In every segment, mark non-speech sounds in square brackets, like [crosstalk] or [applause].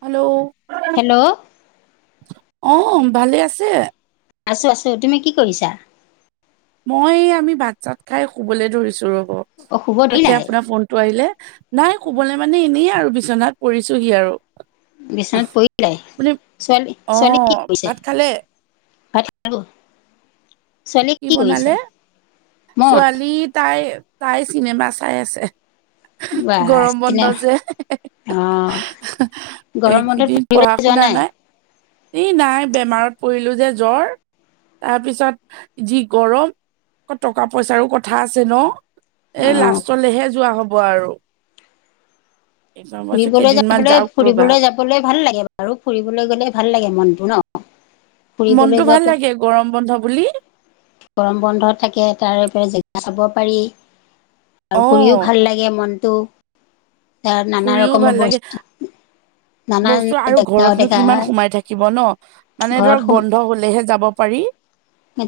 Hello? Hello? অ', ভালে আছে? আছোঁ-আছোঁ, তুমি কি কৰিছা? মই আমি ভাত চাত খাই শুবলৈ ধৰিছোঁ ৰব, অ শুব তাকে ধৰিলাই আপোনাৰ ফোনটো আহিলে। নাই শুবলে মানে এনেই আৰু বিচনাত পৰিছোহি আৰু। বিচনাত পৰিলাই, মানে অ ছোৱালী-ছোৱালী কি কৰিছে? ভাত খালে ভাত খালো [unintelligible] কি বনালে? মই ছোৱালী তাই-তাই চিনেমা চাই আছে। বা গৰম বন্ধ চিনে যে। অ [unintelligible] গৰম বন্ধত এইকেইদিন ফুৰিবলৈ পঢ়া যোৱা শুনা নাই। এই নাই বেমাৰত পৰিলোঁ যে জ্বৰ, তাৰপিছত যি গৰম। আক টকা পইচাৰো কথা আছে ন। অ এই লাষ্টলৈহে যোৱা হ'ব আৰু। এইবাৰ মই ভাবিছো ফুৰিবলৈ কেইদিনমান যাবলৈ যাওক ৰ'বা ফুৰিবলৈ যাবলৈ ভাল লাগে বাৰু, ফুৰিবলৈ গলে ভাল লাগে মনটো ন? ফুৰিবলৈ মনতটো ভাল যোৱাটো লাগে গৰম বন্ধ বুলি। গৰম বন্ধ থাকে তাৰে [unintelligible] জেগা চাব পাৰি। আৰু ফূৰিও অ' ভাল লাগে মনতটো। ফুৰিও ভাল লাগে। বস্তু নানান বস্তু আৰু জেগাও ঘৰতনো দেখা কিমান হয় সোমাই থাকিব ন? মানে ঘৰত ধৰক বন্ধ হলেহে যাব পাৰি।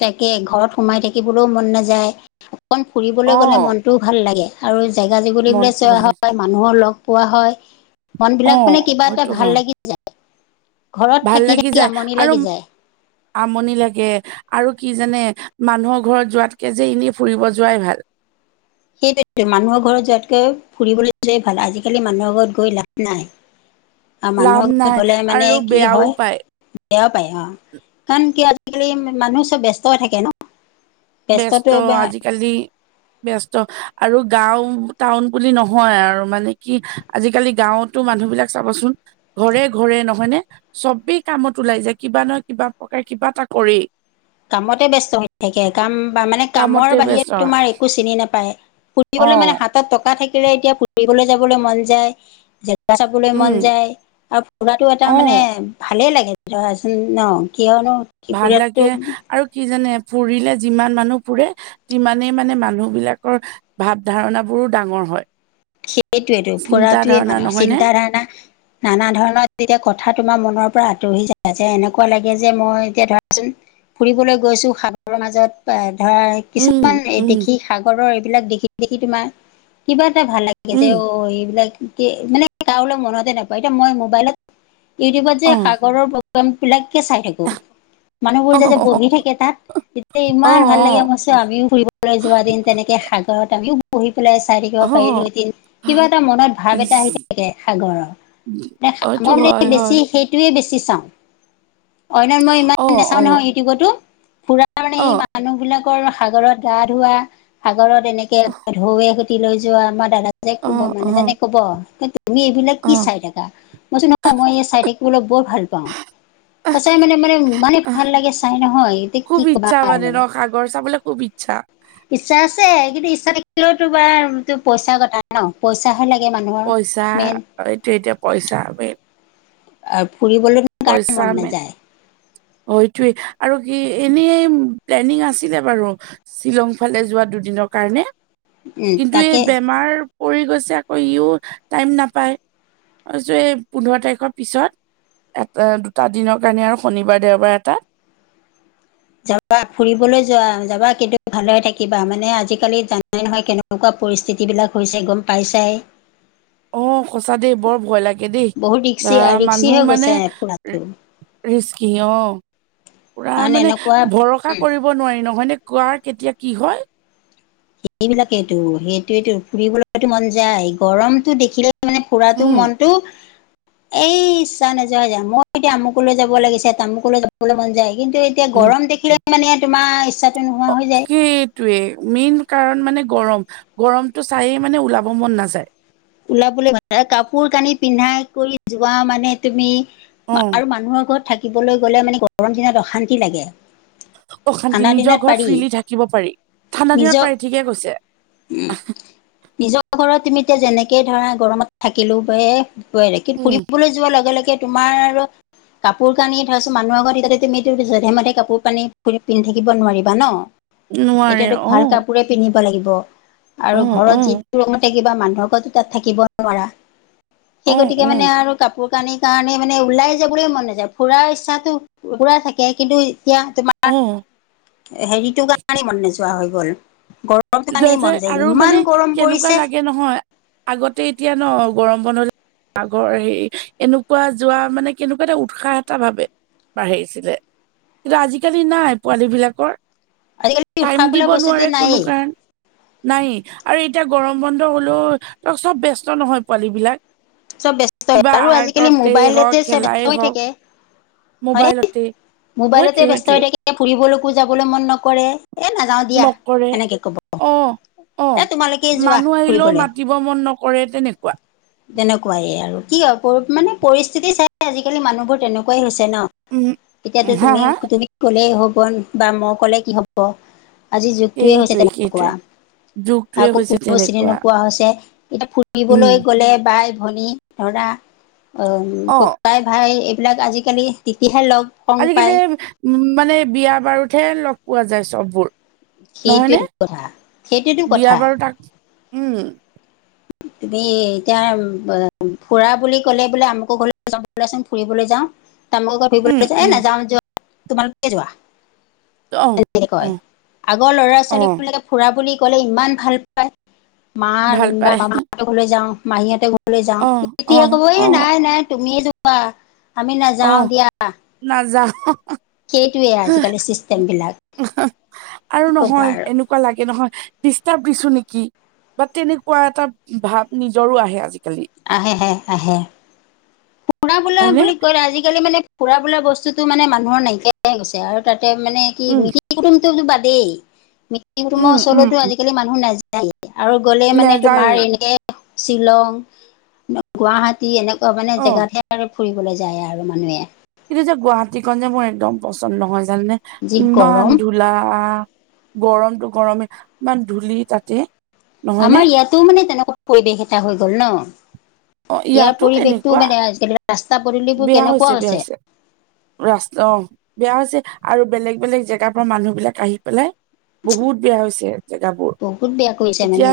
তাকে ঘৰত সোমাই থাকিবলৈও মন নাযায়, অকণ ফুৰিবলৈ গ'লে অ' মনটোও ভাল লাগে। আৰু জেগা জেগুলি বোলে মনটো ভাল চোৱা লাগে হয়, মানুহৰ লগ পোৱা হয়। মন অ' বিলাক মানে কিবা এটা হয়তো ভাল হয় লাগি যায়। ঘৰত ভাল লাগি থাকি-থাকি যায় আমনি আৰু লাগি যায়। আমনি লাগে। আৰু কি জানে মানুহৰ ঘৰত যোৱাতকে যে এনেই ফুৰিব যোৱাই ভাল। সেইটো মানুহৰ ঘৰত যোৱাতকৈ ফুৰিবলৈ যোৱাই ভাল আজিকালি মানুহৰ ঘৰত গৈ লাভ নাই। আৰু লাভ মানুহৰ ঘৰত নাই গলে মানে আৰু কি বেয়াও হয়? পায় বেয়া পায় অ'। কাৰণ কিয় আজিকালি মানুহ চব ব্যস্ত হৈ থাকে ন? ব্যস্ত ব্যস্তটো আজিকালি [inaudible] ব্যস্ত আৰু গাঁও টাউন বুলি নহয় আৰু মানে কি, আজিকালি গাঁৱত তো মানুহ বিলাক চাবচোন ঘৰে-ঘৰে নহয় নে? চবেই কামত ওলাই যায় কিবা নহয় কিবা প্ৰকাৰে কিবা এটা কৰেই। কামতে ব্যস্ত হয়। তাকে, কাম বা মানে কামৰ কামতে বাহিৰে ব্যস্ত হয় তোমাৰ একো চিনি নাপায়। অ ফুৰিবলৈ মানে হাত তাত টকা থাকিলে এতিয়া ফুৰিবলৈ যাবলৈ মন যায়। ফুা চাবলৈ মন উম যায় আৰু ফুৰাটো এটা মানে অ ভালে লাগে। [unintelligible] ন কিয়নো ভাল লাগে ফুৰাটো আৰু কি জানে ফুৰিলে যিমান মানুহ ফুৰে, সিমানেই মানে মানুহ বিলাকৰ ভাৱ ধাৰণাবোৰো ডাঙৰ হয়। সেইটোৱেটো, চিন্তা ফুৰাটোৱে ধাৰণা মানুহৰ নহয় নে চিন্ত ধাৰণা নানা ধৰণৰ তেতিয়া কথা তোমাৰ মনৰ পৰা আঁতৰি যায় যে এনেকুৱা লাগে যে মই এতিয়া ধৰাচোন ফুৰিবলৈ গৈছোঁ সাগৰৰ মাজত ধৰা উম কিছুমান এই উম দেখি সাগৰৰ এইবিলাক দেখি-দেখি তোমাৰ কিবা এটা ভাল লাগে। উম [unintelligible] অ', এইবিলাক মানে কাৰোলে মনতে নপৰে, এতিয়া মই মোবাইলত ইউটিউবত যে অ সাগৰৰ প্ৰগ্ৰামবিলাককে চাই থাকোঁ। অ মানুহবোৰ যে বহি থাকে তাত, তেতিয়া অ ইমান ভাল লাগে মই কৈছো আমিও ফুৰিবলৈ যোৱা দিন তেনেকে সাগৰত আমিও বহি পেলাই চাই অ থাকিব পাৰিলো অ [unintelligible] কিবা এটা মনত ভাৱ এটা আহি ইচ থাকে সাগৰৰ, মানে অটো মই মানে হয়, বেছি হয়। সেই সেইটোৱে বেছি চাওঁ, অন্য মই ইমান অ', নাচাওঁ নহয় অ', ইউটিউবতো, পুৰা তাৰ মানে সেই অ', মানুহ বিলাকৰ সাগৰত গা ধোৱা, সাগৰত এনেকে ঢৌৱে তি লৈ যোৱা আমাৰ দাদা [unintelligible] ক'ব, অ', অ', মানুহজনে ক'ব, এই তুমি এইবিলাক কি অ', চাই থাকা। কৈছো নহয়, মই এই চাই থাকিবলৈ বৰ ভাল পাওঁ। আহ, সচাই মানে- মানে ইমানেই আহ, ভাল লাগে চাই নহয়, এতিয়া খুব কি ক'বা ইচ্ছা মানে আৰু। ন সাগৰ চাবলে খুব ইচ্ছা। ইচ্ছা আছে, কিন্তু ইচ্ছা থাকিলেও তো বাৰ তোৰ পইচা কথা ন, পইচাহে লাগে মানুহৰ মেইন। এইটোয়ে এতিয়া পইচা মেইন। আৰু ফুৰিবলে পইচা মে অ', এইটোৱেই আৰু কি এনেই প্লেনিং আছিলে বাৰু। শ্বিলং ফালে যোৱা দুদিনৰ কাৰণে, উম কিন্তু এই তাকে বেমাৰ পৰি গৈছে আকৌ ইও টাইম নাপায়। [unintelligible] এই পোন্ধৰ তাৰিখৰ পিছত, এটা দুটা দিনৰ কাৰণে আৰু শনিবাৰ দেওবাৰ এটাত যাবা ফুৰিবলৈ যোৱা যাবা, কিন্তু ভালে থাকিবা মানে আজিকালি জানাই নহয় কেনে নেকুৱা পৰিস্থিতিবিলাক হৈছে গম পাইছাই। অ', সঁচা দেই, বৰ ভয় লাগে দেই, বহুত বা ৰিক্সি ৰিক্সি মানুহ হৈ মানে গৈছে ফুৰাটো। ৰিস্কি অ', পুৰা কাৰণ মানে এনেকুৱা ভৰসা কৰি কৰিব নোৱাৰি নহয় নে, কাৰ কেতিয়া কি হয়। সেইবিলাকেইটো সেইটোৱেটো, ফুৰিবলেতো মন যায়, গৰমটো দেখিলে মানে ফুৰাটো উম মন তো এই ইচ্ছা নোযোৱা হৈ যায়, মই এতিয়া আমুকলৈ যাব লাগিছে, তামুকলৈ যাব লে মন যায়, কিন্তু এতিয়া উম গৰম দেখিলে মানে তোমাৰ ইচ্ছা অ', কি টোয়ে, মেইন কাৰণ মানে গৰম, গৰমটো চায়ে মানে ওলাব মন নাযায়। ওলাবলে [unintelligible] আৰু কাপোৰ কানি পিন্ধাই কৰি যোৱা মানে তুমি অ আৰু মানুহৰ ঘৰত থাকিবলৈ গ'লে মানে গৰম দিনত অশান্তি লাগে। অশান্তি ঠাণ্ডা নিজৰ দিনত ঘৰত পাৰি ফ্ৰীলি থাকিব পাৰি, ঠাণ্ডা দিনত নিজৰ পাৰি ঠিকে কৈছে। নিজৰ ঘৰত তুমি এতিয়া যেনেকে ধৰা গৰমত থাকিলো এ [unintelligible] উম ফুৰিবলৈ যোৱাৰ লগে- লগে তোমাৰ আৰু কাপোৰ কানি ধৰাছোন মানুহ আগত এতিয়াতে তুমি এইটো জধে- মধে কাপোৰ কানি পিন্ধি থাকিব নোৱাৰিবা ন। নোৱাৰে এতিয়াটো অ ভাল কাপোৰে পিন্ধিব লাগিব অ আৰু ঘৰত অ যিটো [unintelligible] থাকিবা, মানুহৰ আগত তাত থাকিব নোৱাৰা। সেই অ গতিকে অ মানে আৰু কাপোৰ কানিৰ কাৰণে মানে ওলাই যাবলেই মন নাযায়, ফুুৰাৰ ইচ্ছাটো পুৰা থাকে, কিন্তু এতিয়া তোমাৰ অ'। হেৰিটোৰ কাৰনেই মন নোযোৱা হৈ গ'ল, গৰ [unintelligible] যে আৰু মানে কেনেকুৱা লাগে নহয়, আগতে এতিয়া ন গৰম বন্ধ আগৰ হেৰি এনেকুৱা যোৱা মানে কেনেকুৱা এটা উৎসাহ এটা ভাবে বাঢ়িছিলে। কিন্তু আজিকালি নাই পোৱালী বিলাকৰ আজিকালি উশাহ টাইম বোলা দিব বস্তুটো নোৱাৰে কোনো নায়েই কাৰণ নাই আৰু এতিয়া গৰম বন্ধ হলেও চব ব্যস্ত নহয় পোৱালী বিলাক? চব ব্যস্তয়ে কিবা আৰু আজিকালি আৰ্টতে হওক মোবাইলতে চব খেলাই [inaudible] হৈ হওক থাকে। হয়নে? মোবাইলতে সেইটোৱে মোবাইলতে বস্ত সেইটোৱে হৈ থাকে ফুৰিবলৈকো যাবলৈ মন নকৰে। এ ন নাযাওঁ দিয়া, নকৰে এনেকে কব। অ এ তোমালোকেই যোৱা ফুৰিবলৈ। শুব মন নকৰে তেনেকুৱা। তেনেকুৱাইে আৰু কি হয় মানে পৰিস্থিতি চাই আজিকালি মানুহবোৰ তেনেকুৱাই হৈছে ন? উম এতিয়াতো হা হা তুমি-তুমি ক'লে হ'ব বা মই ক'লে কি হ'ব। আজিৰ যুগটোৱে হৈছে সেইটোৱে তেনেকুৱা, সেইটোৱে যুগটোৱে আকৌ হৈছে কোনো কাকো চিনি তেনেকুৱা নোপোৱা হৈছে। এতিয়া উম ফুৰিবলৈ গ'লে বাই ভনী ধৰা, উম অ তাই-ভাই এইবিলাক আজিকালি টিকিহে লগ। সংগ আজিকালি পায় উম, মানে বিয়া বাৰুতহে লগ পোৱা যায় চববোৰ। নহয়নে? সেইটোৱেটো কথা সেইটোৱেতো বিয়া কথা বাৰু তাক, উম। তুমি এতিয়া ফুৰা বুলি ক'লে বোলে আমুকো ঘৰলৈ যাব বলাচোন ফুৰিবলৈ যাওঁ [unintelligible] ফুৰিবলৈ উম লৈকে এহ উম নাযাও যোৱা, তোমালোকে যোৱা। অ অ কয়। আগৰ অ লৰা-ছোৱালী বোৰে ফুৰা বুলি ক'লে ইমান ভাল মান ভাল বা পায় মামাহঁতৰ ঘৰলৈ যাও, মাহীহঁতৰ ঘৰলৈ ঘৰলৈ যাও, অ অ তেতিয়া ক'ব অ এ নাই-নাই তুমিয়ে যোৱা, আমি অ নাযাও দিয়া। নাযাও। সেইটোৱে আজিকালি চিষ্টেম বিলাক। আৰু কি ক'বা নহয় আৰু এনেকুৱা লাগে নহয়, ডিষ্টাৰ্ব দিছো নেকি? বা তেনেকুৱা এটা ভাব নিজৰো আহে আজিকালি। আহে হে আহে। ফুৰা বোলা হয়নে বুলি কয়লে আজিকালি মানে ফুৰা বোলা বস্তুটো মানে মানুহৰ নাইকিয়াই হৈ গৈছে, আৰু তাতে মানে কি উম মিতিৰ কুটুম টো বাদেই মিতিৰ কুটুমৰ উম উম ওচৰলেটো উম, আজিকালি মানুহ নাযায়। আৰু গ'লে মানে তোমাৰ নেযায়ে এনে শ্বিলং গুৱাহাটী এনেকুৱা মানে অ জেগাতহে আৰু ফুৰিবলে যায় আৰু মানুহে। কিন্তু যে গুৱাহাটীখন যে মোৰ একদম পচন্দ নহয় জানে নে? যি গৰম ইমান দূৰ ধোলা, গৰমতটো গৰমে ইমান ধূলি তাতে। নহয়নে আমাৰ ইয়াতো মানে তেনেকুৱা পৰিৱেশ এটা হৈ গ'ল ন? অ ইয়াৰ ইয়াতো পৰিৱেশতো তেনেকুৱা মানে আজিকালি ৰাস্তা পদূলিবোৰ কেনেকুৱা হৈছে। ৰাস্তা অ', বেয়া হৈছে আৰু বেলেগ-বেলেগ জেগাৰ পৰা মানুহ বিলাক আহি পেলাই বহুত বেয়া হৈছে জেগাবোৰ। বহুত বেয়া কৰিছে মানে এতিয়া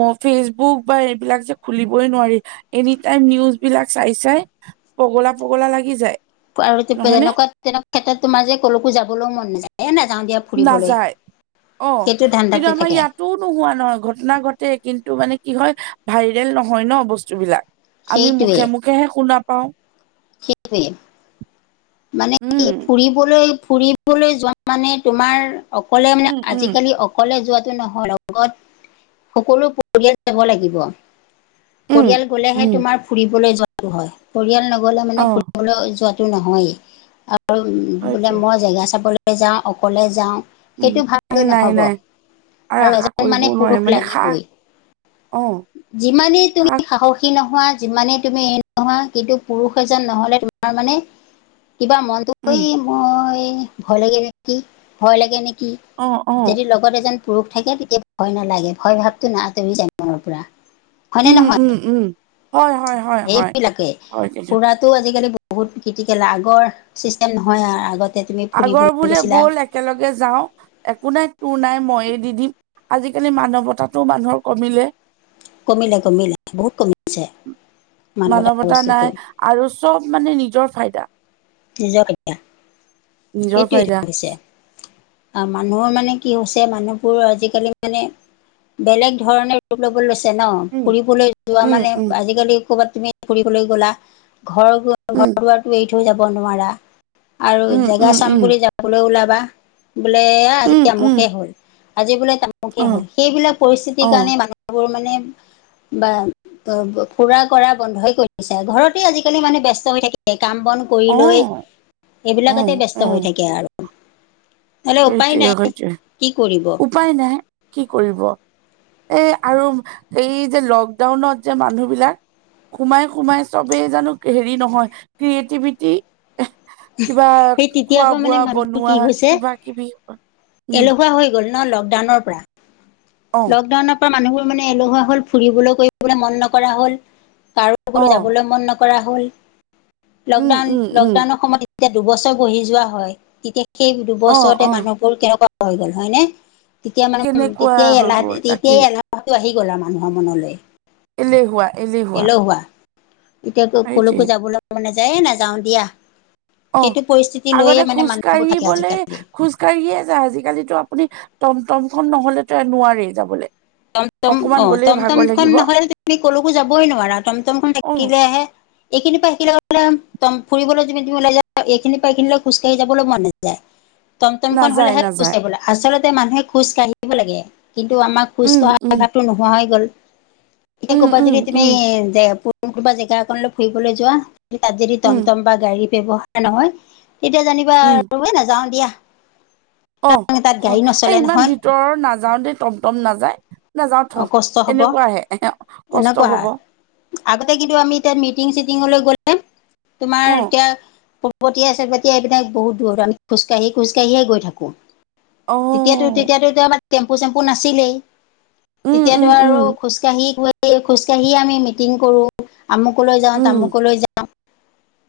ম ফেচবুক বা এইবিলাক যে খুলিবই নোৱাৰি এনিটাইম নিউজ বিলাক চাই-চাই, পগলা-পগলা লাগি যায়। আৰু নহয়নে তেনেকুৱা তেনেকা ক্ষেত্ৰত তোমাৰ যে কলৈকো যাবলৈও মন নাযায়, এ নাযাওঁ দিয়া ফুৰিবলৈ। নাযায়, অ'। সেইটো কিন্তু ধান্দাতে আমাৰ থাকে ইয়াত টো নোহোৱা নহয় ঘটনা ঘটে কিন্তু মানে কি হয়, ভাইৰেল নহয় ন বস্তুবলাক। আমি সেইটোৱে মুখে-মুখে হে শুনা পাওঁ। সেইটোৱে, মানে কি ফুৰি উম ফুৰিবলৈ-ফুৰিবলৈ যোৱা মানে তোমাৰ অকলে মানে উম উম আজিকালি অকলে যোৱটো নহয়, লগত সকলো পৰিয়াল যাব লাগিব। উম পৰিয়াল গলেহে উম তোমাৰ ফুৰিবলৈ যোৱা টো হয়, পৰিয়াল নগলে মানে অ ফুৰিবলৈ যোৱা টো নহয়েই। আৰু বোলে সেইটোৱে মই জেগা চাবলে যাওঁ অকলে যাওঁ উম সেইটো এ [unintelligible] নাই নহব, নাই আৰু আশা এজন কৰিবও মানে নোৱাৰি পুৰুষ মানে সাহ লাগিবই। অ যিমানেই তুমি সাহ সাহস কি নোহোৱা যিমানেই তুমি এৰি নোহোৱা কিন্তু পুৰুষ এজন নহলে তোমাৰ মানে কিবা মনটো উম মই ভয় লাগে নেকি, ভয় লাগে নেকি? অ অ যদি লগত এজন পুৰুষ থাকে তেতিয়া ভয় নালাগে, ভয় ভাৱটো ন আঁতৰি যায় মনৰ পৰা। হয়নে নহয় উম-উম-উম, হয়-হয়-হয়-হয়-হয় [unintelligible] তাতো আজিকালি বহুত ক্ৰিটিকেল আগৰ চিষ্টেম নহয় আৰ আগতে তুমি আগৰ ফুৰিবলে বোলে গৈছিলা ব'ল একেলগে যাওঁ একো নাই তোৰ নাই মইয়ে দি দিম, আজিকালি মানৱতাটো মানুহৰ কমিলে। কমিলে-কমিলে, বহুত কমিছে মানৱত মানৱতা বস্তুটো। নাই আৰু চব মানে নিজৰ ফাইদা। নিজৰ [unintelligible] নিজৰ সেইটোৱেটো ফাইদা হৈছে। মানুহৰ মানে কি হৈছে মানুহবোৰ আজিকালি মানে বেলেগ ধৰণে লব লৈছে ন? উম ফুৰিবলৈ যোৱা উম মানে উম আজিকালি ক'ৰবাত তুমি ফুৰিবলৈ গলা, ঘৰ-ঘৰ উম দুৱাৰটো এৰি থৈ যাব নোৱাৰা। আৰু উম জেগা উম চাম বুলি যাবলৈ ওলাবা, বোলে আজি উম উম আমুকে উম হ'ল। আজি বোলে তামুকে অ হল। সেইবিলাক পৰিস্থিতিৰ অ কাৰণে মানুহবোৰ মানে বা ত ফুৰা কৰা বন্ধই কৰি দিছে। ঘৰতে আজিকালি মানে ব্যস্ত হৈ থাকে। কাম বন কৰি লৈ অ অ এইবিলাকতে ব্যস্ত হৈ থাকে আৰু। নহ'লে উপায় নাই সেইটোৱে-সেইটোৱে, কি কৰিব উপায় নাই, কি কৰিব? এ আৰু এই যে লকডাউনত যে মানুহ বিলাক সোমাই-সোমাই চবেই জানো হেৰি নহয়, ক্ৰিয়েটিভিটি কিবা খোৱা বোৱা বনোৱা, কিবা কিবি উম এলহুৱা হৈ গ'ল ন? লকডাউনৰ পৰা। অ'। লকডাউনৰ পৰা মানুহবোৰ মানে এলহুৱা হ'ল, ফুৰিবলৈ কৰিবলে মন নকৰা হ'ল। অ কাৰো যাবলৈ মন নকৰা হল, উম উম উম লকডাউন-লকডাউনৰ সময়ত যেতিয়া দুবছৰ বহি যোৱা হয়। তেতিয়া সেই অ দুবছৰতে অ মানুহ বোৰ কেনেকুৱা হৈ গ'ল হয়নে? তেতিয়া মানে কেনেকুৱা হৈ গ'ল তাকেই [unintelligible] টো আহি গ'ল আৰু মানুহৰ মনলৈ। এলেহুৱা-এলেহুৱা। এলেহুৱা। এতিয়া ত কলৈকো যাবলে মন নাযায় এ নাযাওঁ দিয়া। অ সেইটো পৰিস্থিতি লৈয়ে মানে মানুহবোৰ থাকে আজিকালি। হাৰিয়ে যায়। আজিকালি ত আপুনি টমটম খন নহলেতো নোৱাৰি যাবলে। টমটম অকমান অ', গ'লেই টমটম ভাগৰ খন লাগিব নহলে তুমি ক'লৈকো যাবই নোৱাৰা। টমটম খন অ থাকিলেহে এইখিনি পা সেইখিলে তম ফুৰিবলৈ যদি ওলাই যায় এইখিনি পাইখিনিলৈ খোজকাঢ়ি যাবলৈ মন নাযায়। [inaudible] টমটমখন নাযায় হ'লেহে। নাযায় [unintelligible] আচলতে মানুহে খোজ কাঢ়িব লাগে কিন্তু আমাক খোজ উম উম কঢ়া টো নোহোৱা হৈ গল। উম কবাতে উম যদি তুমি উম কোন কোনোবা জেগা অকনলৈ ফুৰিবলৈ যোৱা? তাত যদি উম টমটম বা গাড়ীতে ব নহয়? তেতিয়া জানিবা উম আৰু এ নাযাওঁ দিয়া। অ', তাত হয়। গাড়ী এ নচলে ইমান নহয় ভিতৰৰ নাযাও দেই টমটম নাযায়। নাযাও থ। কষ্ট হ'ব এনেকুৱাহে, কষ্ট এনেকুৱা হয়। হব। আগতে কিন্তু আমি এতিয়া মিটিং চিটিঙলৈ গ'লে, তোমাৰ অ এতিয়া গতীয়া চে গতিয়াই [unintelligible] বহুত দৰ আমি খোজকাঢ়ি-খোজকাঢ়িয়ে গৈ থাকোঁ। অ'। তেতিয়াতো-তেতিয়াতো আমাৰ টেম্পু চেম্পু নাছিলেই, উম তেতিয়াতো উম উম আৰু খোজ খোজকাঢ়ি-খোজকাঢ়ি আমি মিটিং কৰোঁ, আমুকলৈ যাওঁ, উম তামুকলৈ যাওঁ।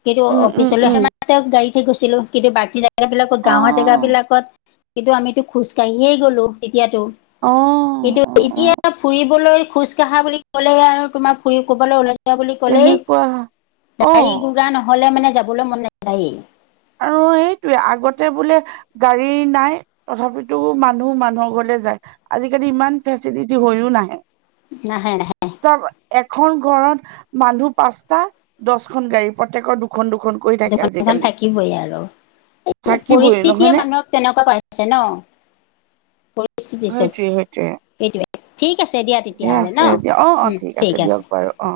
কিন্তু উম উম অফিচলে সে উম মাত্ত গাড়ীতহে গৈছিলোঁ। কিন্তু বাকী য বিলাকত অ গাঁৱৰ জেগা বিলাকত কিন্তু আমিতো খোজকাঢ়িয়েই গলোঁ তেতিয়াতো। অ কিন্তু অ অ এতিয়া ফুৰিবলৈ খোজ কঢ়া বুলি ক'লে আৰু তোমাৰ ফুৰি ক'বলৈ ওলাই বুলি কলেই তেনেকুৱা অ গাড়ী গুৰা নহলে মানে যাবলৈ মন নাযায়েই। আৰু এইটোৱে। আগতে বোলে গাড়ী নাই তথাপিতো মানুহ মানুহৰ ঘৰলে যায়। আজিকালি ইমান ফেচিলিটি হৈও নাহে। নাহে-নাহে। চব এখন ঘৰত মানুহ পাঁচটা, দচখন গাড়ী। প্ৰত্যেকৰ দুখন-দুখন দুখন-দুখন থাকিবই আৰু। সেইটোৱে থাকিবই পৰিস্থিতিয়ে নহয়নে মানুহক তেনেকুৱা কৰাইছে ন? পৰিস্থিতি চব সেইটোৱে-সেইটোৱে। সেইটোৱে ঠিক আছে দিয়া তেতিয়াহ'লে ন? দিয়া অ অ উম, ঠিক আছে। দিয়ক বাৰু অ